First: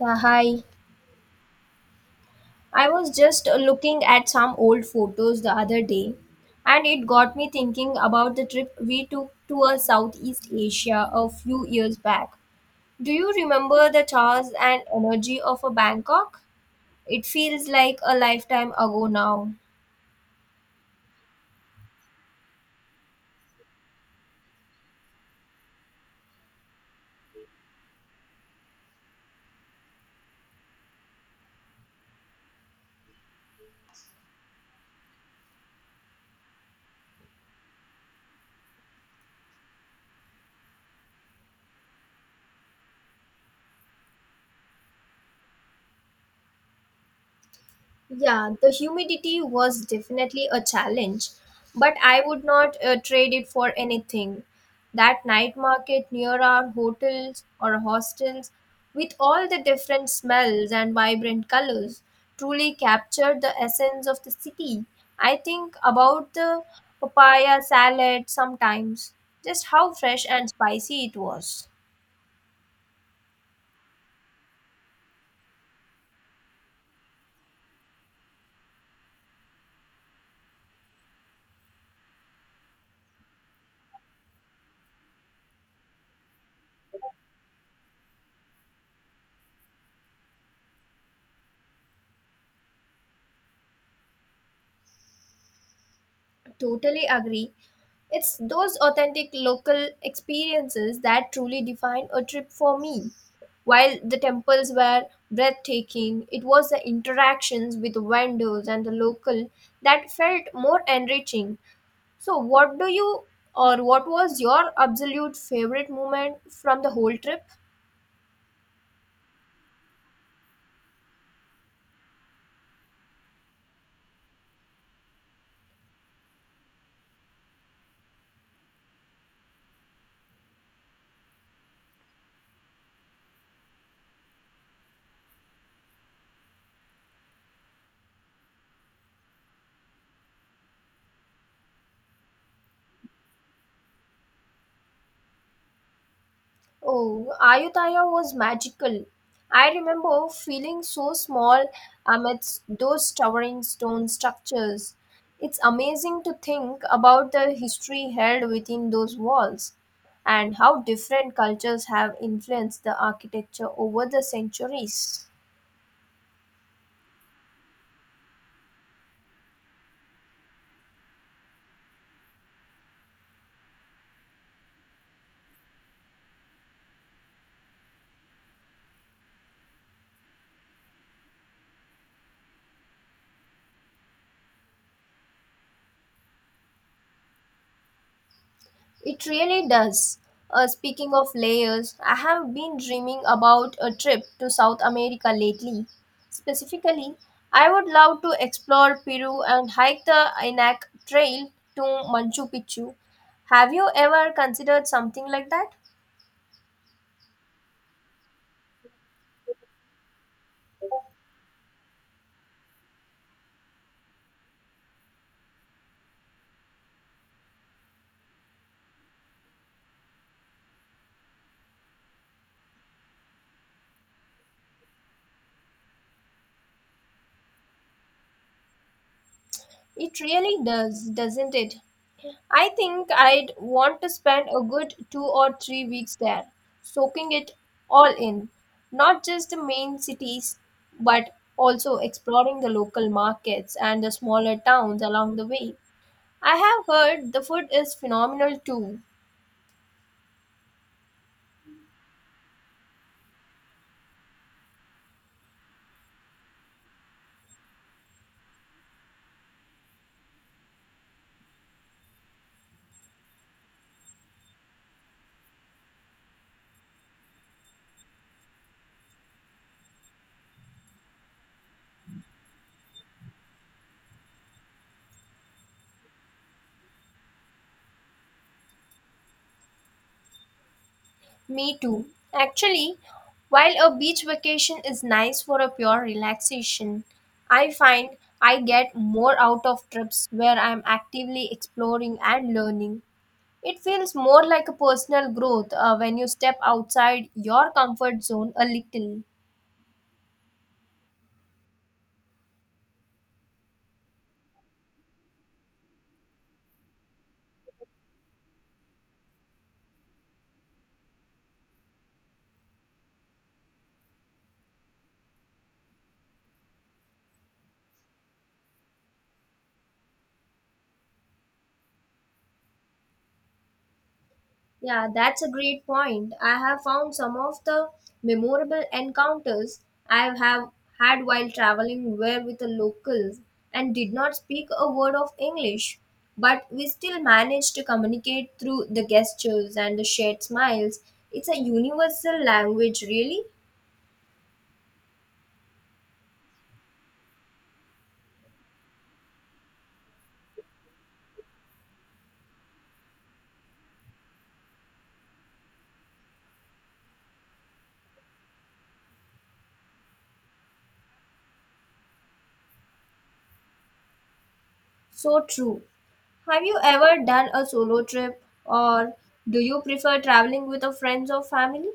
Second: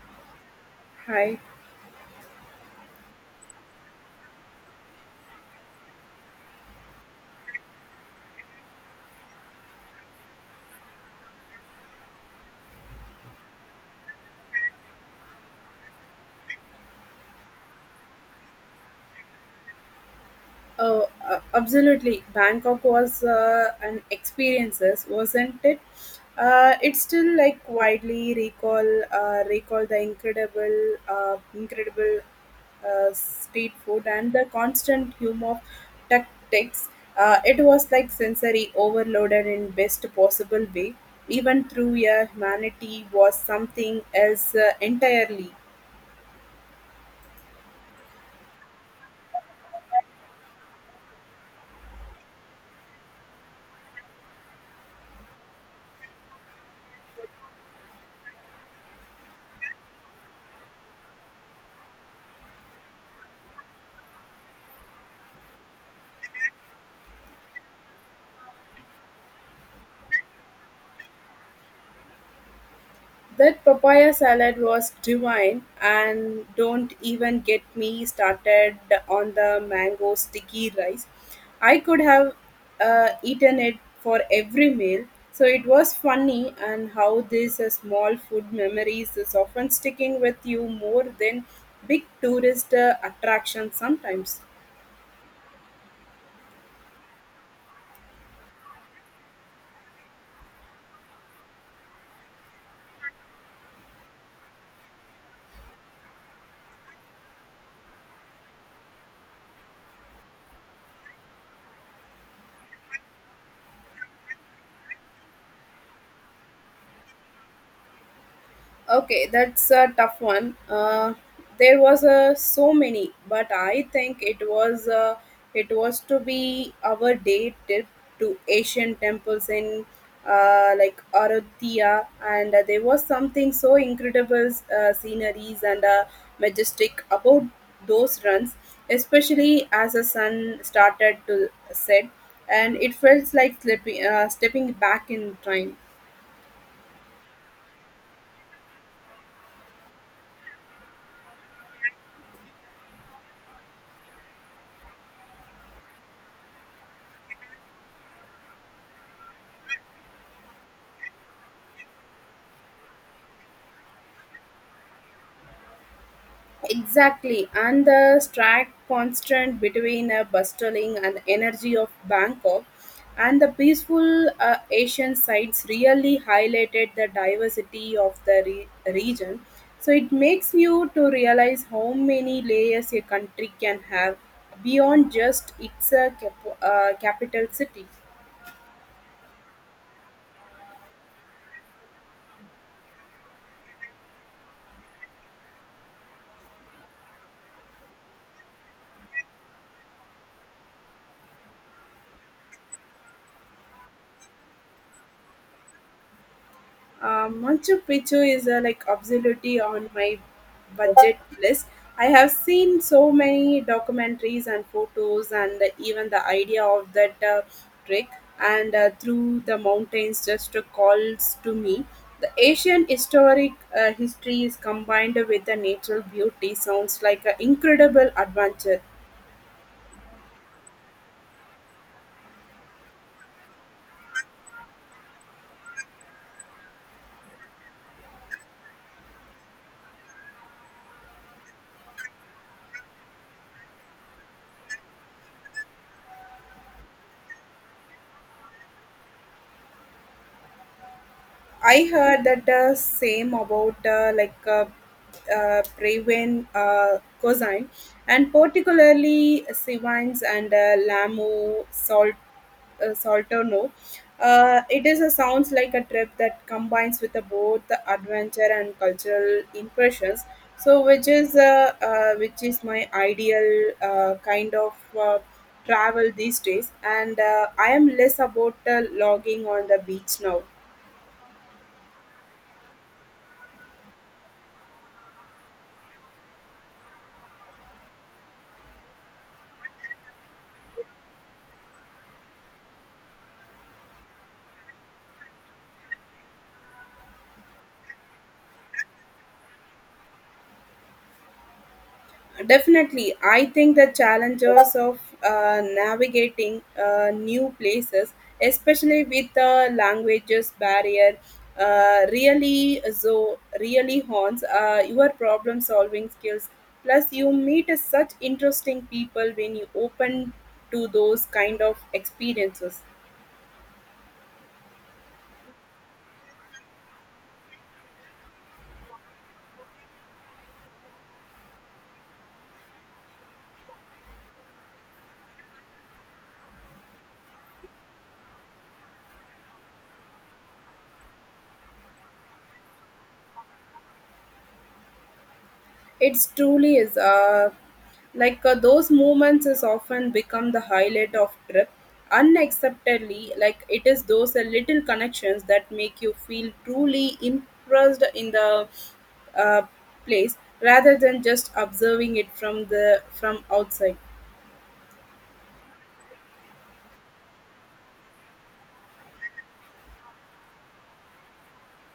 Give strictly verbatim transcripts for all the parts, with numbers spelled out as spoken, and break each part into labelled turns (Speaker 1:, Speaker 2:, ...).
Speaker 1: Yeah, hi.
Speaker 2: Hi.
Speaker 1: I was just uh, looking at some old photos the other day, and it got me thinking about the trip we took to uh, Southeast Asia a few years back. Do you remember the charms and energy of a Bangkok? It feels like a lifetime ago now.
Speaker 2: Oh, uh, absolutely. Bangkok was uh, an experiences, wasn't it? Uh, it's still like widely recall uh, recall the incredible uh, incredible uh, street food and the constant humor of tactics. Uh, it was like sensory overloaded in best possible way. Even through your humanity was something else uh, entirely.
Speaker 1: Yeah, the humidity was definitely a challenge, but I would not uh, trade it for anything. That night market near our hotels or hostels, with all the different smells and vibrant colors, truly captured the essence of the city. I think about the papaya salad sometimes, just how fresh and spicy it was.
Speaker 2: That papaya salad was divine, and don't even get me started on the mango sticky rice. I could have uh, eaten it for every meal. So it was funny, and how these uh, small food memories is often sticking with you more than big tourist uh, attractions sometimes.
Speaker 1: Totally agree. It's those authentic local experiences that truly define a trip for me. While the temples were breathtaking, it was the interactions with vendors and the local that felt more enriching. So, what do you or what was your absolute favorite moment from the whole trip?
Speaker 2: Okay, that's a tough one. Uh, there was uh, so many, but I think it was uh, it was to be our day trip to Asian temples in uh, like Ayodhya, and uh, there was something so incredible uh, sceneries and uh, majestic about those runs, especially as the sun started to set, and it felt like slipping, uh, stepping back in time.
Speaker 1: Oh, Ayutthaya was magical. I remember feeling so small amidst those towering stone structures. It's amazing to think about the history held within those walls and how different cultures have influenced the architecture over the centuries.
Speaker 2: Exactly, and the stark contrast between a bustling and energy of Bangkok and the peaceful uh, Asian sites really highlighted the diversity of the re- region. So it makes you to realize how many layers a country can have beyond just its uh, cap- uh, capital city.
Speaker 1: It really does. Uh, speaking of layers, I have been dreaming about a trip to South America lately. Specifically, I would love to explore Peru and hike the Inac Trail to Machu Picchu. Have you ever considered something like that?
Speaker 2: Uh, Machu Picchu is uh, like absolutely on my budget list. I have seen so many documentaries and photos, and even the idea of that uh, trek and uh, through the mountains just calls to me. The Asian historic uh, history is combined with the natural beauty. Sounds like an incredible adventure.
Speaker 1: It really does, doesn't it? I think I'd want to spend a good two or three weeks there, soaking it all in, not just the main cities, but also exploring the local markets and the smaller towns along the way. I have heard the food is phenomenal too.
Speaker 2: I heard that the same about uh, like uh, uh, Praven uh, cosine and particularly Sivines and uh, Lamu Salt uh, Salterno. Uh, it is a sounds like a trip that combines with the both the adventure and cultural impressions. So, which is uh, uh, which is my ideal uh, kind of uh, travel these days, and uh, I am less about uh, logging on the beach now.
Speaker 1: Me too. Actually, while a beach vacation is nice for a pure relaxation, I find I get more out of trips where I'm actively exploring and learning. It feels more like a personal growth uh, when you step outside your comfort zone a little.
Speaker 2: Definitely, I think the challenges of uh, navigating uh, new places, especially with the languages barrier, uh, really so really haunts uh, your problem solving skills. Plus, you meet such interesting people when you open to those kind of experiences.
Speaker 1: Yeah, that's a great point. I have found some of the memorable encounters I have had while traveling were with the locals and did not speak a word of English, but we still managed to communicate through the gestures and the shared smiles. It's a universal language, really.
Speaker 2: It's truly is. Uh, like uh, those moments is often become the highlight of trip. Unacceptably, like it is those uh, little connections that make you feel truly impressed in the uh, place rather than just observing it from the from outside.
Speaker 1: So true. Have you ever done a solo trip or do you prefer traveling with a friends or family?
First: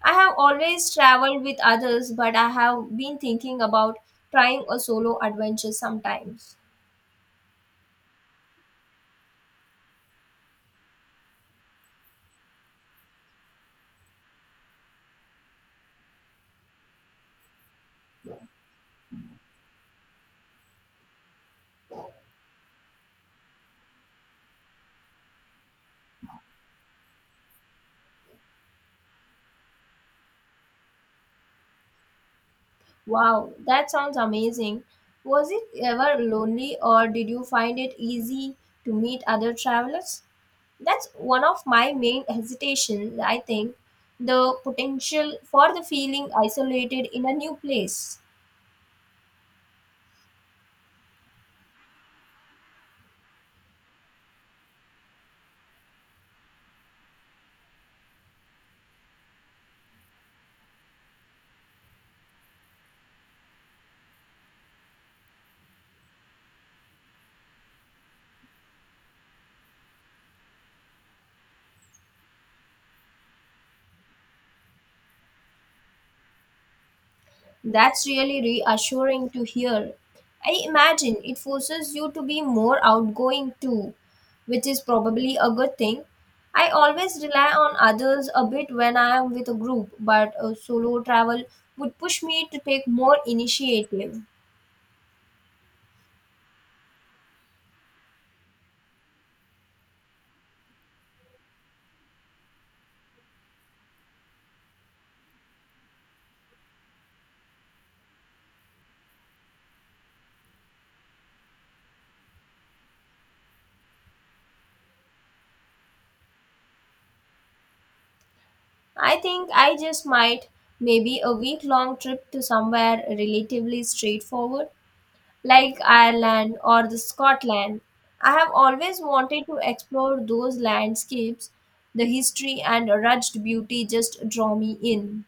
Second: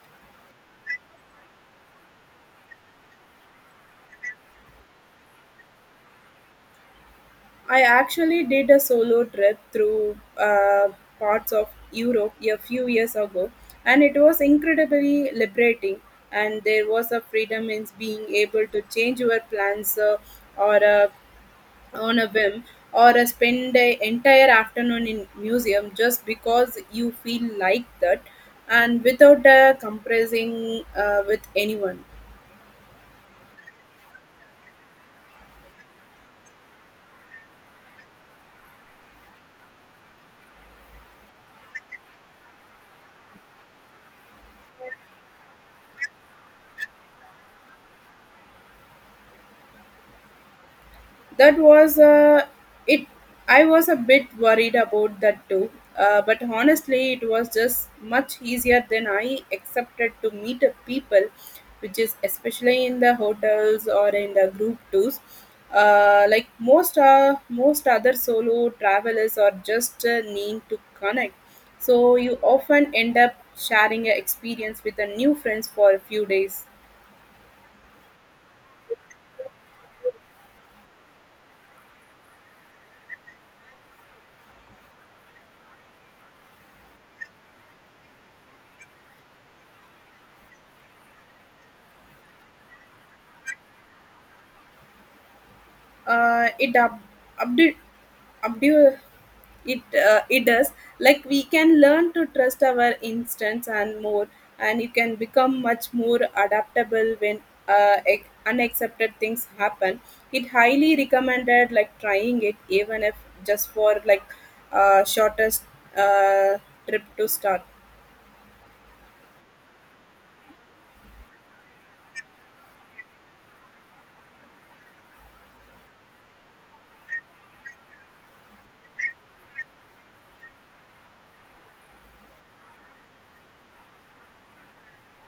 Speaker 1: I have always traveled with others, but I have been thinking about trying a solo adventure sometimes.
Speaker 2: I actually did a solo trip through uh, parts of Europe a few years ago, and it was incredibly liberating. And there was a freedom in being able to change your plans uh, or uh, on a whim, or uh, spend the entire afternoon in museum just because you feel like that, and without uh, compressing uh, with anyone.
Speaker 1: Wow, that sounds amazing. Was it ever lonely or did you find it easy to meet other travelers? That's one of my main hesitations, I think, the potential for the feeling isolated in a new place.
Speaker 2: That was uh, it. I was a bit worried about that too, uh, but honestly, it was just much easier than I accepted to meet up people, which is especially in the hotels or in the group tours. Uh, like most uh, most other solo travelers are just uh, need to connect, so you often end up sharing your experience with a new friends for a few days.
Speaker 1: That's really reassuring to hear. I imagine it forces you to be more outgoing too, which is probably a good thing. I always rely on others a bit when I am with a group, but a solo travel would push me to take more initiative.
Speaker 2: Uh, it up, update, update. It uh, It does like we can learn to trust our instincts and more and you can become much more adaptable when uh, ex- unaccepted things happen. It highly recommended like trying it even if just for like uh, shortest uh, trip to start.
Speaker 1: I think I just might maybe a week long trip to somewhere relatively straightforward. Like Ireland or the Scotland. I have always wanted to explore those landscapes. The history and rugged beauty just draw me in.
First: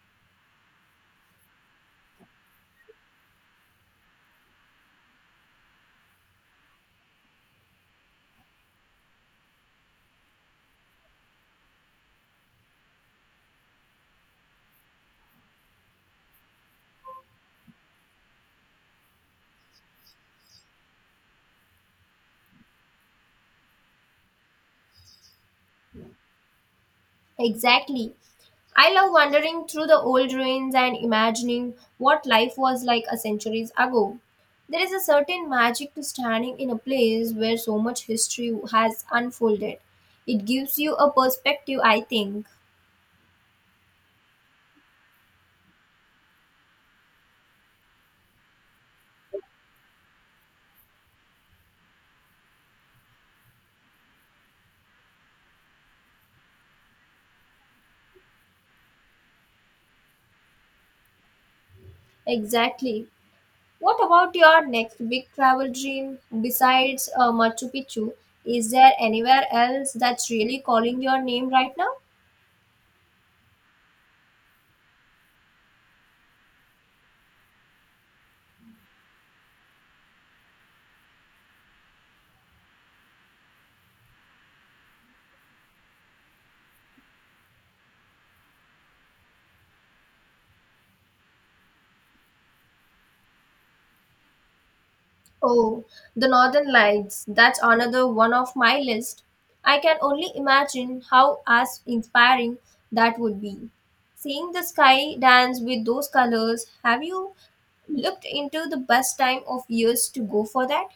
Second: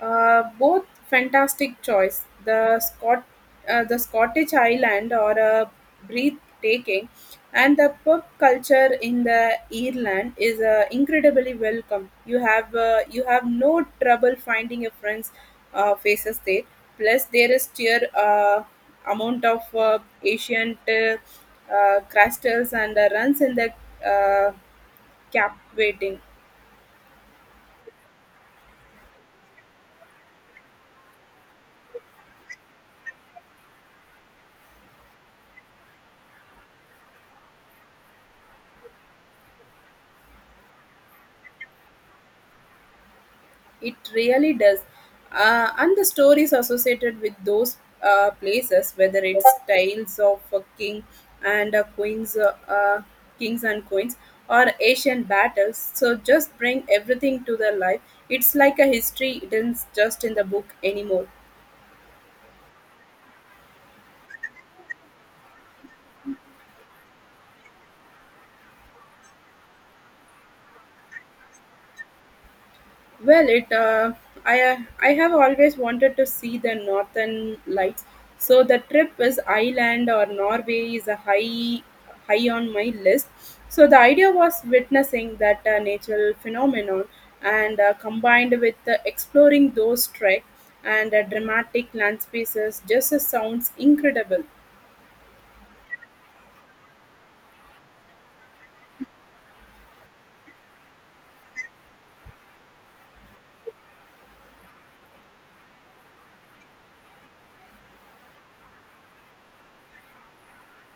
Speaker 2: Uh, both fantastic choice. The Scot, uh, the Scottish Highland are a breathtaking, and the pub culture in the Ireland is uh, incredibly welcome. You have uh, you have no trouble finding your friends' uh, faces there. Plus, there is sheer uh, amount of uh, ancient uh, uh, crystals and uh, runs in the uh, cap.
Speaker 1: Exactly. I love wandering through the old ruins and imagining what life was like a centuries ago. There is a certain magic to standing in a place where so much history has unfolded. It gives you a perspective, I think.
Speaker 2: It really does. Uh, and the stories associated with those uh, places, whether it's tales of a king and a queens, uh, uh, kings and queens, or Asian battles, so just bring everything to the life. It's like a history, it isn't just in the book anymore.
Speaker 1: Exactly. What about your next big travel dream besides uh, Machu Picchu? Is there anywhere else that's really calling your name right now?
Speaker 2: Well, it uh, I uh, I have always wanted to see the northern lights. So the trip is Iceland or Norway is a high high on my list. So the idea was witnessing that uh, natural phenomenon and uh, combined with uh, exploring those trek and uh, dramatic landscapes just uh, sounds incredible.
Speaker 1: Oh, the Northern Lights. That's another one of my list. I can only imagine how as inspiring that would be. Seeing the sky dance with those colors, have you looked into the best time of years to go for that?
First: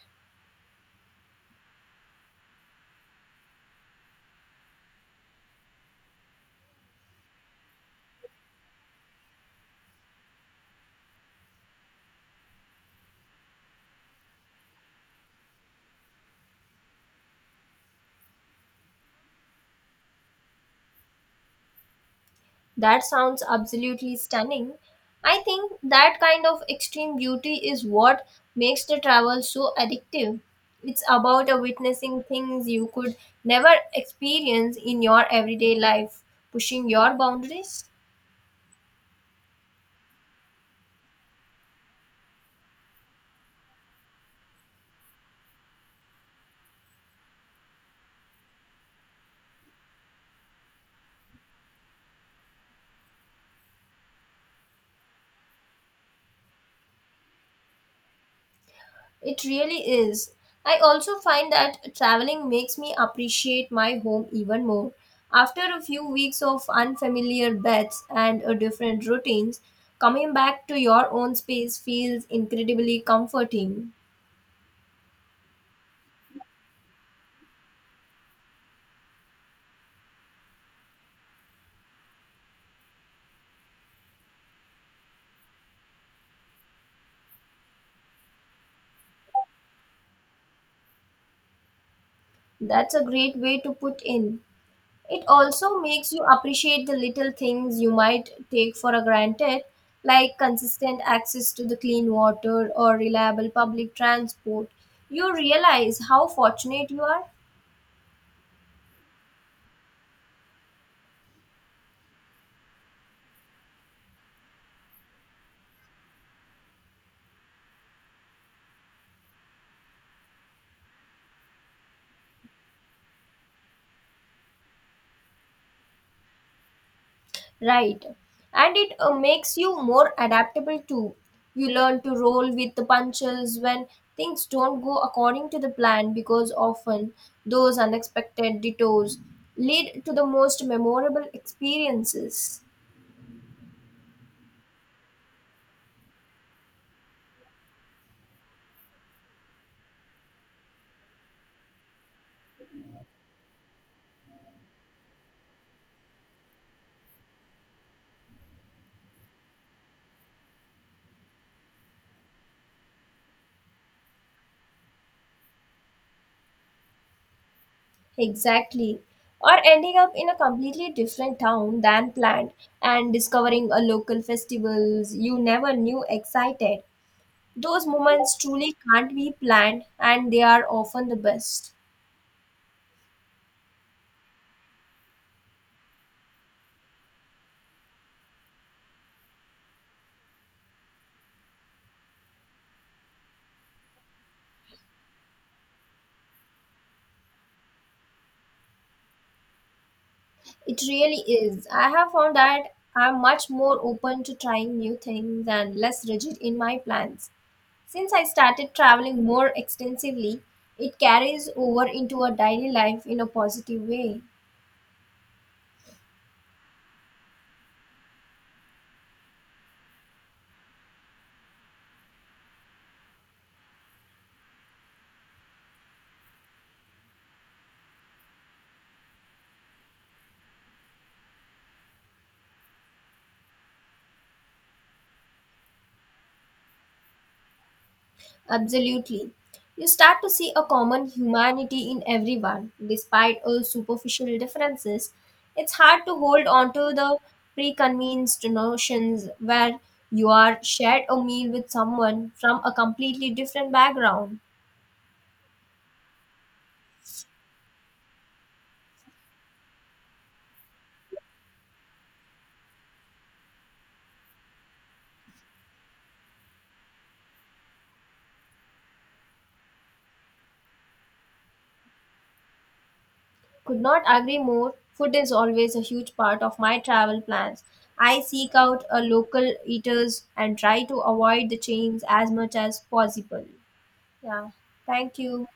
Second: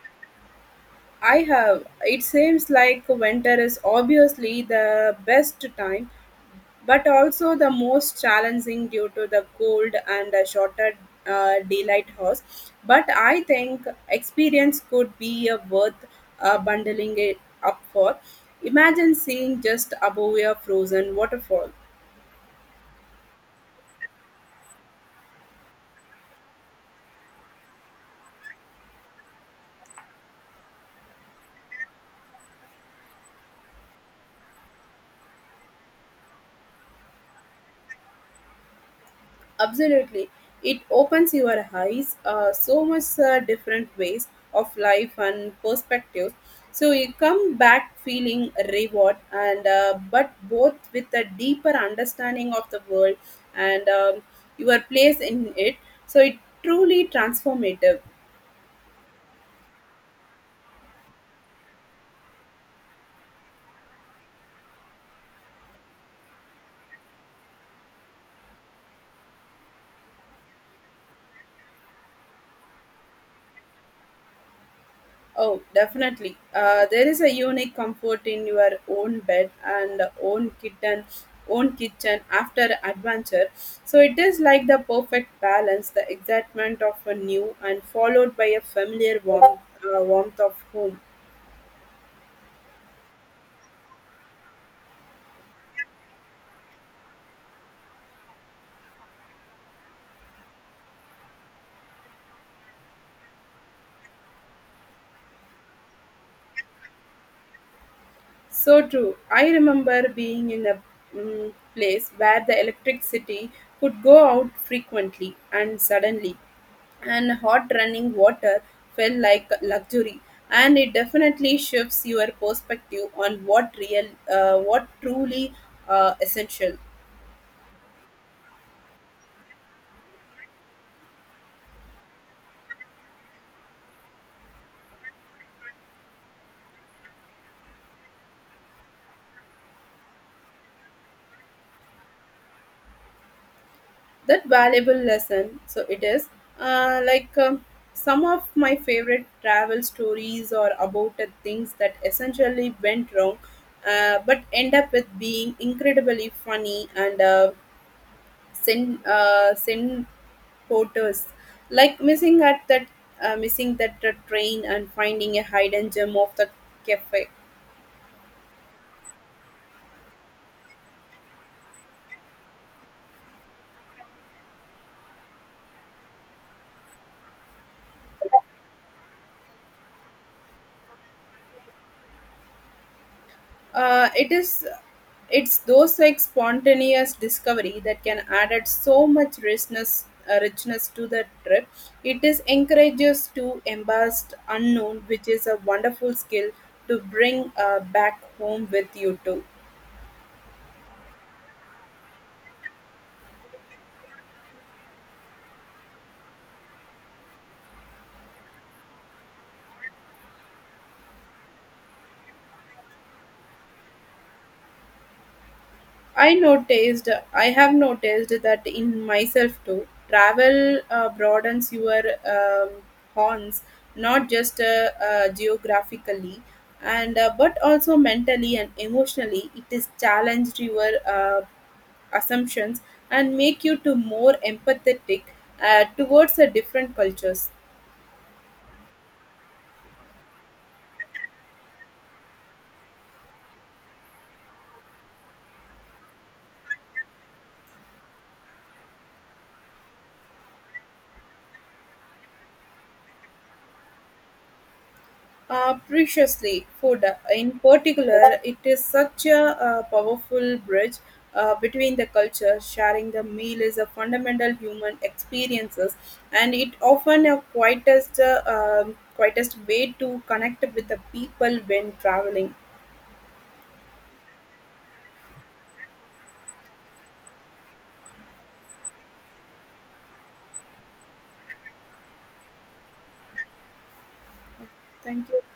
Speaker 2: I have it seems like winter is obviously the best time but also the most challenging due to the cold and a shorter uh, daylight hours. But I think experience could be a worth uh, bundling it up for. Imagine seeing just above a frozen waterfall.
Speaker 1: That sounds absolutely stunning. I think that kind of extreme beauty is what makes the travel so addictive. It's about uh, witnessing things you could never experience in your everyday life, pushing your boundaries.
Speaker 2: Absolutely. It opens your eyes uh, so much uh, different ways of life and perspectives. So you come back feeling reward and uh, but both with a deeper understanding of the world and um, your place in it. So it truly transformative.
Speaker 1: It really is. I also find that traveling makes me appreciate my home even more. After a few weeks of unfamiliar beds and uh, different routines, coming back to your own space feels incredibly comforting.
Speaker 2: Oh, definitely. Uh, there is a unique comfort in your own bed and own kitchen, own kitchen after adventure. So it is like the perfect balance, the excitement of a new and followed by a familiar warmth, uh, warmth of home.
Speaker 1: That's a great way to put in. It also makes you appreciate the little things you might take for granted, like consistent access to the clean water or reliable public transport. You realize how fortunate you are.
Speaker 2: So true. I remember being in a mm, place where the electricity could go out frequently and suddenly, and hot running water felt like luxury. And it definitely shifts your perspective on what real, uh, what truly uh, essential.
Speaker 1: Right. And it uh, makes you more adaptable too. You learn to roll with the punches when things don't go according to the plan because often those unexpected detours lead to the most memorable experiences.
Speaker 2: That valuable lesson so it is uh, like um, some of my favorite travel stories are about the things that essentially went wrong uh, but end up with being incredibly funny and uh, sin uh, sin porters like missing at that uh, missing that uh, train and finding a hidden gem of the cafe.
Speaker 1: Exactly. Or ending up in a completely different town than planned and discovering a local festivals you never knew excited. Those moments truly can't be planned and they are often the best.
Speaker 2: uh, it is it's those like spontaneous discovery that can add so much richness uh, richness to the trip. It is encourages to embrace unknown which is a wonderful skill to bring uh, back home with you too.
Speaker 1: It really is. I have found that I'm much more open to trying new things and less rigid in my plans. Since I started traveling more extensively, it carries over into a daily life in a positive way.
Speaker 2: I noticed, I have noticed that in myself too. Travel uh, broadens your um, horns, not just uh, uh, geographically, and uh, but also mentally and emotionally. It is challenged your uh, assumptions and make you to more empathetic uh, towards the different cultures.
Speaker 1: Absolutely. You start to see a common humanity in everyone, despite all superficial differences. It's hard to hold on to the preconceived notions where you are shared a meal with someone from a completely different background.
Speaker 2: Uh, preciously, food. uh, In particular, it is such a uh, powerful bridge uh, between the cultures. Sharing the meal is a fundamental human experiences, and it often a quietest uh, um, quietest way to connect with the people when traveling.
Speaker 1: Could not agree more. Food is always a huge part of my travel plans. I seek out a local eaters and try to avoid the chains as much as possible. Yeah, thank
Speaker 2: Thank you.
Speaker 1: you.